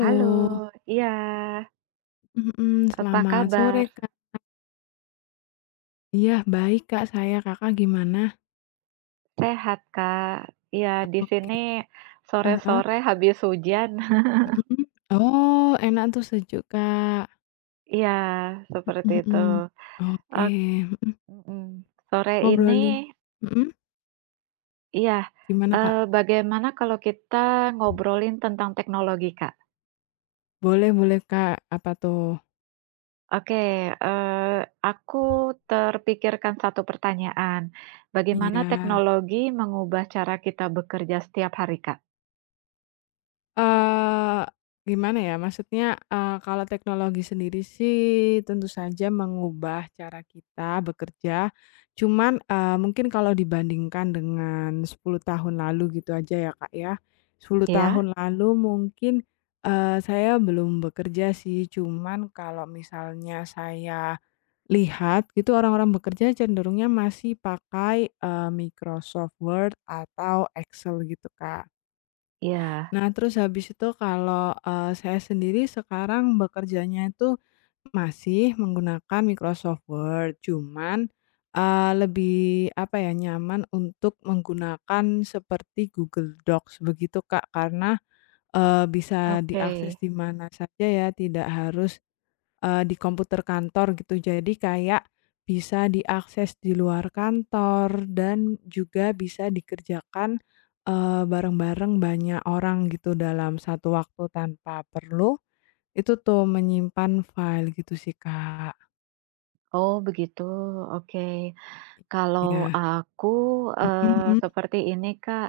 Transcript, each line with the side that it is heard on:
right: Halo, iya.
left: Mhm,
right: Apa
left: selamat sore,
right: kabar?
left: Kak. Iya, baik, Kak, saya, Kakak gimana?
right: Sehat ,Kak. Iya,
left: Oke.
right: disini
left: Heeh?
right: sore-sore habis hujan.
left: Mhm? Oh, enak tuh, sejuk, Kak.
right: Iya, seperti
left: Mhm
right: itu.
left: mhm, oke,
right: Ok
left: mhm.
right: mhm, sore ini
left: Ngobrolin, mhm?
right: Iya.
left: Gimana, Kak?
right: Eee, bagaimana kalau kita ngobrolin tentang teknologi, Kak?
left: Boleh boleh, Kak. Apa, tuh?
right: Oke, eee, aku terpikirkan 1 pertanyaan.
left: Iya.
right: Bagaimana teknologi mengubah cara kita bekerja setiap hari, Kak?
left: Eee, gimana, ya? Maksudnya, eee, kalau teknologi sendiri sih, tentu saja mengubah cara kita bekerja. Cuman, eee, mungkin kalau dibandingkan dengan 10 tahun lalu gitu aja ya, Kak, ya. 10
right: Iya.
left: tahun lalu mungkin, eee, saya belum bekerja sih, cuman kalau misalnya saya lihat, itu orang-orang bekerja cenderungnya masih pakai, eee, Microsoft Word atau Excel, gitu, Kak.
right: Iya.
left: Nah, terus habis itu kalau, eee, saya sendiri sekarang bekerjanya tuh, masih menggunakan Microsoft Word, cuman, eee, lebih, apa ya, nyaman untuk menggunakan seperti Google Docs begitu, Kak, karena, eee, bisa
right: Oke.
left: diakses di mana saja ya, tidak harus, eee, di komputer kantor, gitu. Jadi, kayak bisa diakses di luar kantor dan juga bisa dikerjakan, eee, bareng-bareng banyak orang gitu dalam satu waktu tanpa perlu itu tuh, menyimpan file, gitu sih, Kak.
right: Oh, begitu, oke. Kalau
left: Ya.
right: aku,
left: Mhm
right: eee,
left: mhm?
right: seperti ini, Kak,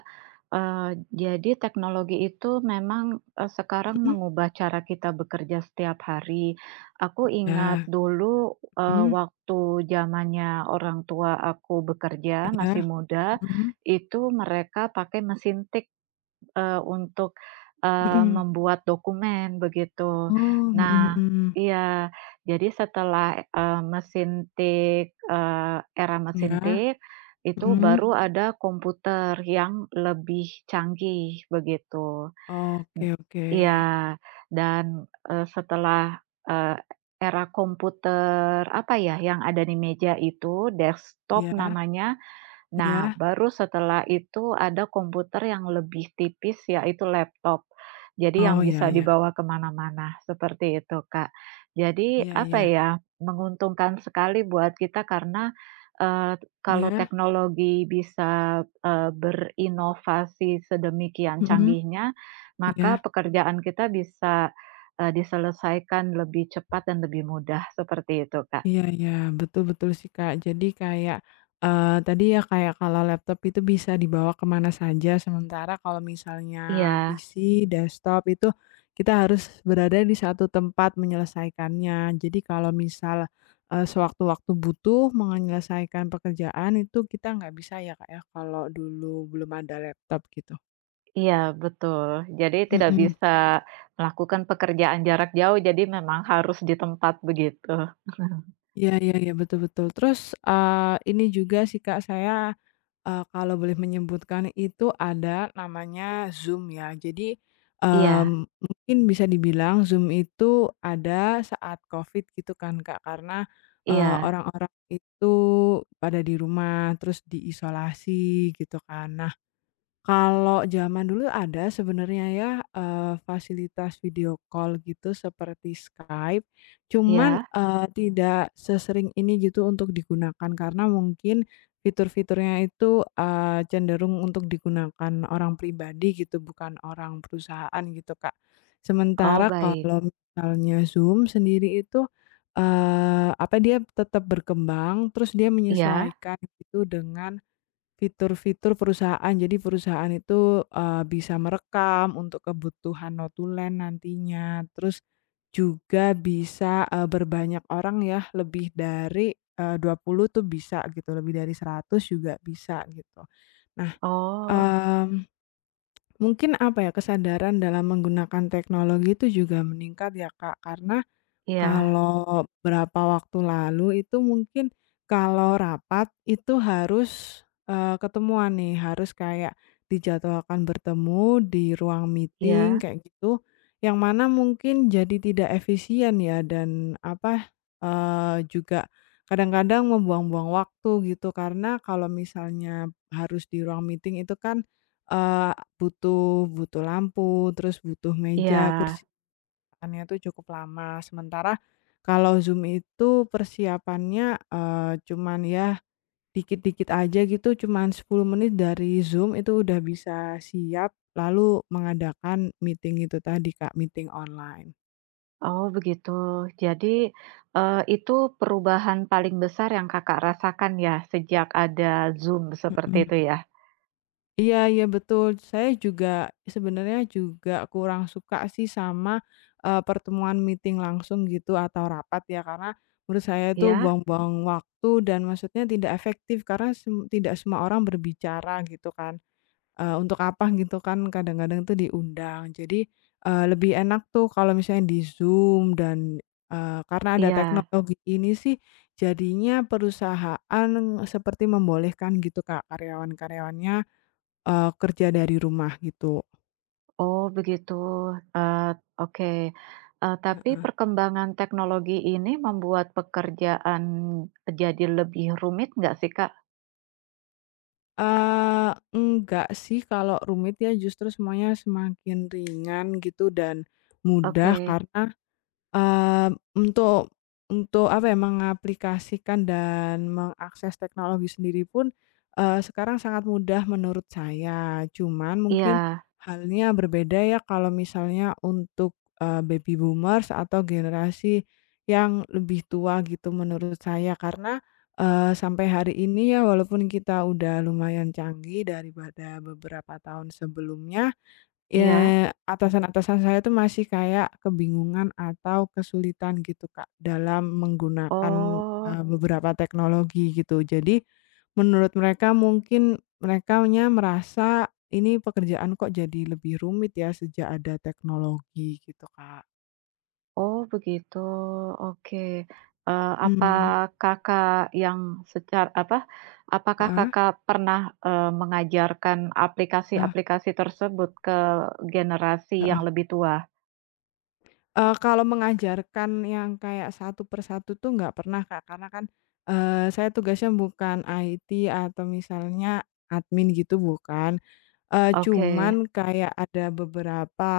right: eee, jadi teknologi itu memang, eee, sekarang
left: Mhm?
right: mengubah cara kita bekerja setiap hari. Aku ingat
left: Iya.
right: dulu, eee,
left: Mhm.
right: waktu zamannya orang tua aku bekerja, masih
left: Iya.
right: muda,
left: Mhm?
right: itu mereka pakai mesin tik, eee, untuk, eee,
left: Mhm.
right: membuat dokumen, begitu.
left: Oh, mhm
right: Nah,
left: mhm.
right: iya, jadi setelah, eee, mesin tik, eee, era mesin
left: Iya.
right: tik, itu
left: Mhm?
right: baru ada komputer yang lebih canggih, begitu. M
left: Oke, oke.
right: Iya. Dan, eee, setelah, eee, era komputer, apa ya, yang ada di meja itu
left: Iya.
right: desktop namanya, nah,
left: Iya.
right: baru setelah itu ada komputer yang lebih tipis yaitu laptop. Jadi yang
left: Oh, ya
right: bisa
left: ya.
right: dibawa kemana-mana, seperti itu, Kak. Jadi,
left: Iya
right: apa
left: ya.
right: ya, Menguntungkan sekali buat kita karena, eee, kalau
left: Iya?
right: teknologi bisa, eee, berinovasi sedemikian
left: Mhm.
right: canggihnya, maka
left: Iya.
right: pekerjaan kita bisa, eee, diselesaikan lebih cepat dan lebih mudah, seperti itu, Kak.
left: Iya iya, betul betul sih, Kak, jadi kayak, eee, tadi ya, kayak kalau laptop itu bisa dibawa kemana saja, sementara kalau misalnya
right: Iya.
left: PC, desktop itu, kita harus berada di 1 tempat menyelesaikannya. Jadi kalau misal, eee, sewaktu-waktu butuh mau ngenyelesaikan pekerjaan itu, kita nggak bisa ya, Kak, ya, kalau dulu belum ada laptop, gitu.
right: Iya, betul. Jadi tidak
left: Mhm.
right: bisa melakukan pekerjaan jarak jauh, jadi memang harus di tempat, begitu.
left: Iya iya iya, betul betul, terus, eee, ini juga sih, Kak, saya, eee, kalau boleh menyebutkan itu, ada namanya Zoom, ya. Jadi, eee,
right: Iya.
left: mungkin bisa dibilang Zoom itu ada saat Covid, gitu kan, Kak, karena, eee,
right: Iya.
left: orang-orang itu pada di rumah, terus diisolasi, gitu kan. Nah, kalau zaman dulu ada sebenarnya ya, eee, fasilitas video call gitu seperti Skype. Cuman,
right: Iya?
left: eee, tidak sesering ini, gitu, untuk digunakan karena mungkin fitur-fiturnya itu, eee, cenderung untuk digunakan orang pribadi gitu, bukan orang perusahaan, gitu, Kak.
right: Oh,
left: Sementara
right: baik.
left: kalau misalnya Zoom sendiri itu, eee, apa dia tetap berkembang, terus dia
right: Iya?
left: menyesuaikan itu dengan fitur-fitur perusahaan, jadi perusahaan itu, eee, bisa merekam untuk kebutuhan notulen nantinya. Terus juga bisa, eee, berbanyak orang ya, lebih dari, eee, 20 tuh bisa gitu, lebih dari 100 juga bisa, gitu. Nah,
right: Oh.
left: eee, mungkin apa ya, kesadaran dalam menggunakan teknologi itu juga meningkat ya, Kak, karena
right: Iya.
left: kalau berapa waktu lalu itu mungkin kalau rapat itu harus, eee, ketemuan nih, harus kayak dijadwalkan bertemu di ruang meeting
right: Iya?
left: kayak gitu, yang mana mungkin jadi tidak efisien ya, dan, apa, eee, juga kadang-kadang membuang-buang waktu gitu, karena kalau misalnya harus di ruang meeting itu kan, eee, butuh butuh lampu, terus butuh meja, kursi
right: Iya.
left: kan ya tuh cukup lama, sementara kalau Zoom itu persiapannya, eee, cuman ya dikit-dikit aja gitu, cuman 10 menit dari Zoom itu udah bisa siap, lalu mengadakan meeting itu tadi, Kak, meeting online.
right: Oh, begitu. Jadi, eee, itu perubahan paling besar yang Kakak rasakan ya, sejak ada Zoom, seperti
left: Mhm.
right: itu, ya?
left: Iya iya, betul, saya juga, sebenernya juga kurang suka sih sama, eee, pertemuan meeting langsung gitu, atau rapat ya, karena menurut saya itu
right: Iya?
left: buang-buang waktu dan maksudnya tidak efektif karena sem tidak semua orang berbicara, gitu kan. Eee, untuk apa gitu kan, kadang-kadang tuh diundang, jadi, eee, lebih enak tuh kalau misalnya di Zoom dan, eee, karena ada
right: Iya.
left: teknologi ini sih, jadinya perusahaan seperti membolehkan, gitu, Kak, karyawan-karyawannya, eee, kerja dari rumah, gitu.
right: Oh, begitu. Eee, oke. E tapi
left: Heeh.
right: perkembangan teknologi ini membuat pekerjaan jadi lebih rumit enggak sih, Kak?
left: Eee, enggak sih, kalau rumit ya, justru semuanya semakin ringan gitu, dan mudah
right: Oke.
left: karena, eee, untuk untuk, apa ya, mengaplikasikan dan mengakses teknologi sendiri pun, eee, sekarang sangat mudah menurut saya. Cuman mungkin
right: Iya.
left: halnya berbeda ya, kalau misalnya untuk, eee, Baby Boomers atau generasi yang lebih tua gitu, menurut saya karena, eee, sampai hari ini ya, walaupun kita udah lumayan canggih daripada beberapa tahun sebelumnya,
right: Iya.
left: eee, atasan-atasan saya itu masih kayak kebingungan atau kesulitan gitu, Kak, dalam menggunakan,
right: Oh.
left: eee, beberapa teknologi, gitu. Jadi, menurut mereka mungkin merekanya merasa ini pekerjaan kok jadi lebih rumit ya sejak ada teknologi, gitu, Kak.
right: Oh, begitu, oke. Eee, apa
left: Hmm.
right: Kakak yang secar apa, apakah
left: Heeh?
right: Kakak, eee, pernah mengajarkan
left: Eh.
right: aplikasi-aplikasi tersebut ke generasi yang
left: Heeh.
right: lebih tua?
left: Eee, kalau mengajarkan yang kayak satu-persatu tuh, nggak pernah, Kak. Karena kan, eee, saya tugasnya bukan IT atau misalnya admin gitu, bukan. Eee,
right: Oke.
left: cuman kayak ada beberapa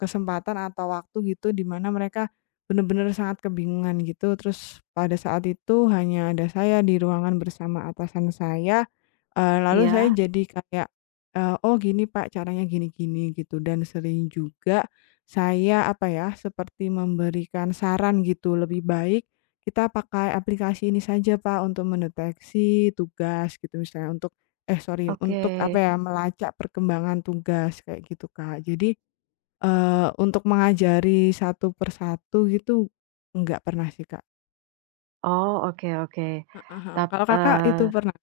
left: kesempatan atau waktu gitu, dimana mereka benar-benar sangat kebingungan gitu, terus pada saat itu hanya ada saya di ruangan bersama atasan saya, eee, lalu saya
right: Iya?
left: jadi kayak, eee, "Oh, gini, Pak, caranya gini-gini", gitu, dan sering juga saya, apa ya, seperti memberikan saran gitu, "Lebih baik kita pakai aplikasi ini saja, Pak, untuk mendeteksi tugas", gitu, misalnya untuk eh, sori, untuk,
right: Oke.
left: apa ya, melacak perkembangan tugas kayak gitu, Kak. Jadi, eee, untuk mengajari satu-persatu gitu, enggak pernah sih, Kak.
right: Oh, oke oke.
left: Heeh heeh,
right: Tap
left: kalau Kakak, itu
right: eee.
left: pernah?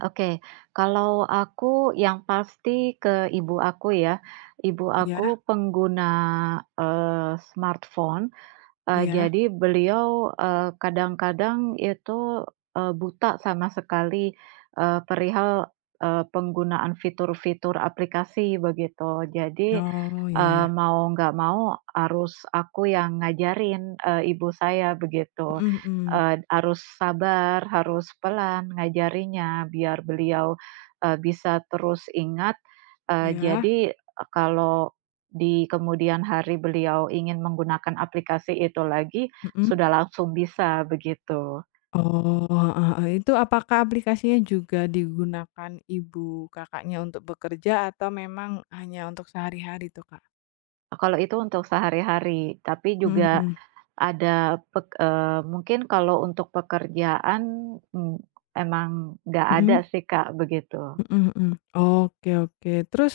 right: Oke, kalau aku yang pasti ke ibu aku, ya. Ibu
left: Iya?
right: aku pengguna, eee, smartphone, eee,
left: Iya.
right: jadi beliau, eee, kadang-kadang itu, eee, buta sama sekali, eee, perihal, eee, penggunaan fitur-fitur aplikasi, begitu. Jadi,
left: Oh, ya
right: eee,
left: ya.
right: mau nggak mau, harus aku yang ngajarin, eee, ibu saya, begitu.
left: Mhm mhm.
right: Ed harus sabar, harus pelan ngajarinnya, biar beliau, eee, bisa terus ingat, eee,
left: Iya.
right: jadi kalau di kemudian hari beliau ingin menggunakan aplikasi itu lagi,
left: Mhm?
right: sudah langsung bisa, begitu.
left: Oh, heeh heeh. Itu apakah aplikasinya juga digunakan ibu Kakaknya untuk bekerja atau memang hanya untuk sehari-hari tuh, Kak?
right: Oh, kalau itu untuk sehari-hari, tapi
left: Mhm
right: juga
left: mhm.
right: ada pek eee, mungkin kalau untuk pekerjaan, m emang nggak ada
left: Mhm?
right: sih, Kak, begitu.
left: Mhm mhm, oke, oke. Terus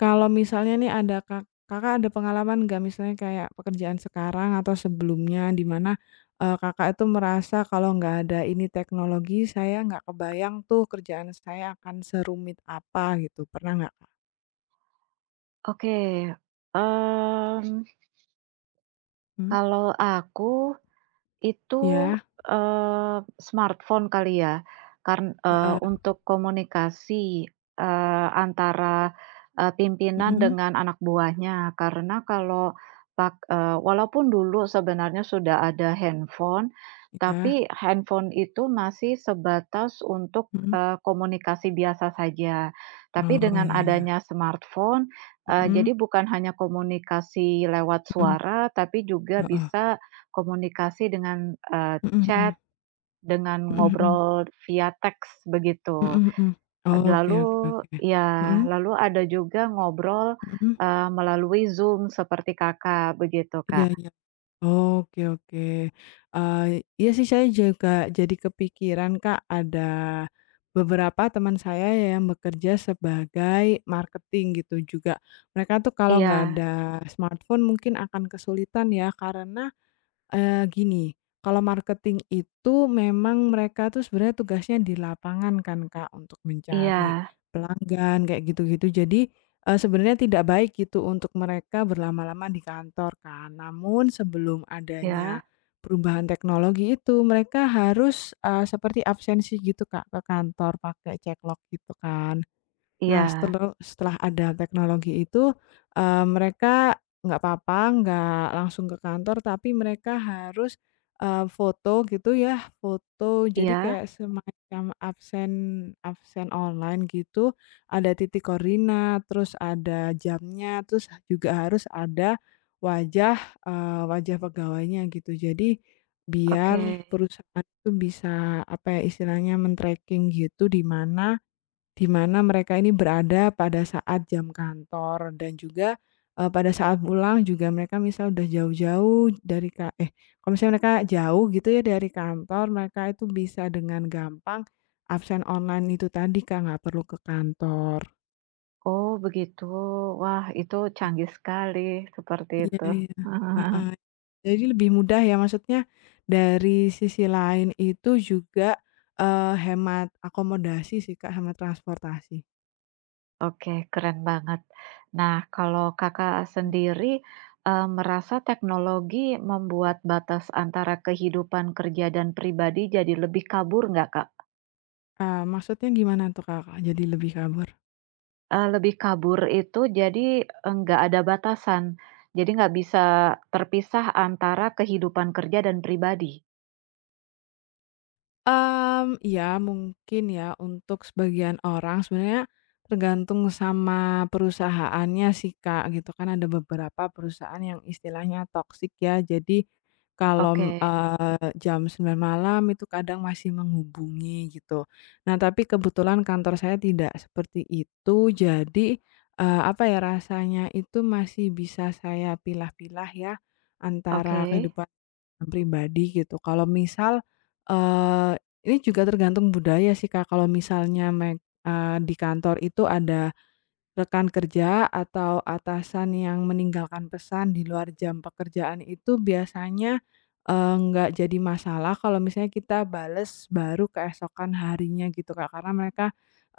left: kalau misalnya nih, ada Ka Kakak ada pengalaman nggak? Misalnya kayak pekerjaan sekarang, atau sebelumnya dimana, eee, Kakak itu merasa kalau nggak ada ini teknologi, saya nggak kebayang tuh, kerjaan saya akan serumit apa gitu, pernah nggak?
right: Oke, mmm
left: Mmm.
right: Kalau aku itu,
left: Iya.
right: eee, smartphone kali ya. Karn eee,
left: Heeh.
right: untuk komunikasi, eee, antara, eee, pimpinan
left: Mhm.
right: dengan anak buahnya. Karena, kalau pak eee walaupun dulu sebenarnya sudah ada handphone,
left: Iya.
right: tapi handphone itu masih sebatas untuk,
left: Mhm.
right: eee, komunikasi biasa saja. Tapi,
left: Oh
right: dengan
left: ya ya.
right: adanya smartphone, eee,
left: Mhm.
right: jadi bukan hanya komunikasi lewat
left: Mmm.
right: suara, tapi juga
left: Heeh.
right: bisa komunikasi dengan, eee,
left: Mhm
right: chat
left: mhm.
right: dengan
left: Mhm mhm.
right: ngobrol via teks begitu.
left: Mhm mhm. Oke
right: Lalu,
left: oke oke.
right: ya
left: Mhm.
right: lalu ada juga ngobrol,
left: Mmm.
right: eee, melalui Zoom seperti Kakak begitu,
left: Iya
right: Kak.
left: iya. oke oke, eee, iya sih saya juga jadi kepikiran Kak, ada beberapa teman saya yang bekerja sebagai marketing gitu juga. Mereka tuh kalau nggak
right: Iya.
left: ada smartphone mungkin akan kesulitan ya, karena, eee, gini kalau marketing itu memang mereka tuh sebenarnya tugasnya di lapangan kan, Kak. Untuk mencari
right: Iya.
left: pelanggan kayak gitu-gitu. Jadi, eee, sebenarnya tidak baik gitu untuk mereka berlama-lama di kantor kan. Namun, sebelum adanya
right: Ya.
left: perubahan teknologi itu. Mereka harus, eee, seperti absensi gitu Kak ke kantor pakai ceklok gitu kan. Nah,
right: Iya.
left: seteleh setelah ada teknologi itu, eee, mereka nggak apa-apa nggak langsung ke kantor, tapi mereka harus, eee, foto gitu ya, foto. Jadi
right: Iya.
left: kayak semacam absen absen online gitu ada titik koordinat, terus ada jamnya, terus juga harus ada wajah, eee, wajah pegawainya gitu. Jadi, biar
right: Oke.
left: perusahaan itu bisa apa ya istilahnya, men-tracking gitu di mana di mana mereka ini berada pada saat jam kantor dan juga, eee, pada saat pulang juga mereka misal udah jauh-jauh dari ka eh, kalau misalnya mereka jauh gitu ya dari kantor, mereka itu bisa dengan gampang absen online itu tadi Kak, nggak perlu ke kantor.
right: Oh begitu. Wah itu canggih sekali seperti
left: Ya
right: itu.
left: ya. Heeh. Jadi lebih mudah ya, maksudnya dari sisi lain itu juga, eee, hemat akomodasi sih Kak, hemat transportasi.
right: Oke keren banget. Nah kalau Kakak sendiri, eee, merasa teknologi membuat batas antara kehidupan kerja dan pribadi jadi lebih kabur enggak, Kak?
left: Eee, maksudnya gimana tuh Kakak jadi lebih kabur?
right: Eee, lebih kabur itu jadi enggak ada batasan. Jadi, nggak bisa terpisah antara kehidupan kerja dan pribadi.
left: Mmm, iya mungkin ya. Untuk sebagian orang, sebenarnya tergantung sama perusahaannya sih Kak gitu kan. Ada beberapa perusahaan yang istilahnya toxic ya. Jadi, kalau,
right: Oke.
left: eee, jam 9.00 malam itu kadang masih menghubungi gitu. Nah, tapi kebetulan kantor saya tidak seperti itu. Jadi, eee, apa ya, rasanya itu masih bisa saya pilah-pilah ya, antara
right: Oke.
left: kehidupan pribadi gitu. Kalau misal, eee, ini juga tergantung budaya sih, Kak. Kalau misalnya, me eee di kantor itu ada rekan kerja atau atasan yang meninggalkan pesan di luar jam pekerjaan itu biasanya, eee, nggak jadi masalah kalau misalnya kita bales baru keesokan harinya gitu, Kak. Karena mereka,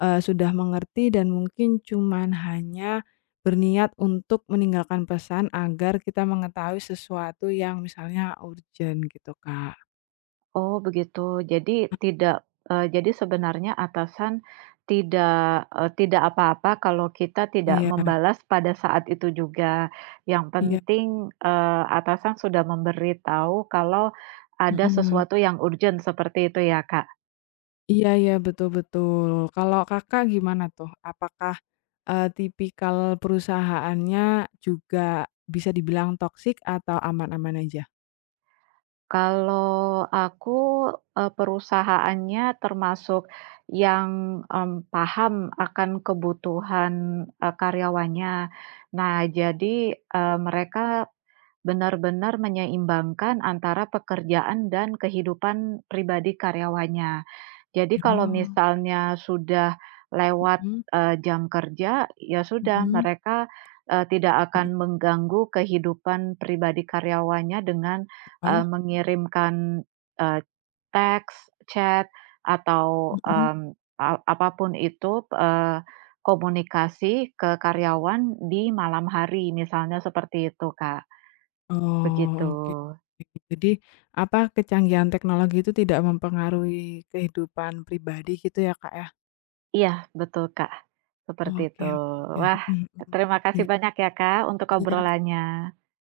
left: eee, sudah mengerti dan mungkin cuma hanya berniat untuk meninggalkan pesan agar kita mengetahui sesuatu yang misalnya urgent gitu, Kak.
right: Oh begitu. Jadi, tidak, eee jadi sebenarnya atasan tidak, eee, tidak apa-apa kalau kita tidak
left: Iya.
right: membalas pada saat itu juga, yang
left: Iya.
right: penting, eee, atasan sudah memberitahu kalau
left: Mhm
right: ada
left: mhm.
right: sesuatu yang urgent seperti itu ya, Kak?
left: Iya iya betul betul. Kalau Kakak gimana tuh, apakah, eee, tipikal perusahaannya juga bisa dibilang toxic atau aman-aman aja?
right: Kalau aku, eee, perusahaannya termasuk yang, mmm, paham akan kebutuhan, eee, karyawannya. Nah jadi, eee, mereka benar-benar menyeimbangkan antara pekerjaan dan kehidupan pribadi karyawannya. Jadi, kalau
left: Oh.
right: misalnya sudah lewat,
left: Mhm.
right: eee, jam kerja, ya sudah
left: Mhm.
right: mereka, eee, tidak
left: Mmm.
right: akan mengganggu kehidupan pribadi karyawannya dengan, eee,
left: Ah.
right: mengirimkan, eee, teks, chat, atau,
left: Mhm.
right: mmm, a apa pun itu, eee, komunikasi ke karyawan di malam hari, misalnya seperti itu, Kak.
left: Oh
right: Begitu.
left: oke. Jadi apa kecanggihan teknologi itu tidak mempengaruhi kehidupan pribadi gitu ya Kak ya?
right: Iya betul, Kak. Seperti
left: Oh
right: itu.
left: oke oke.
right: Wah
left: Mhm
right: terima
left: mhm.
right: kasih
left: [unintelligible]
right: banyak ya Kak untuk
left: Ya.
right: obrolannya.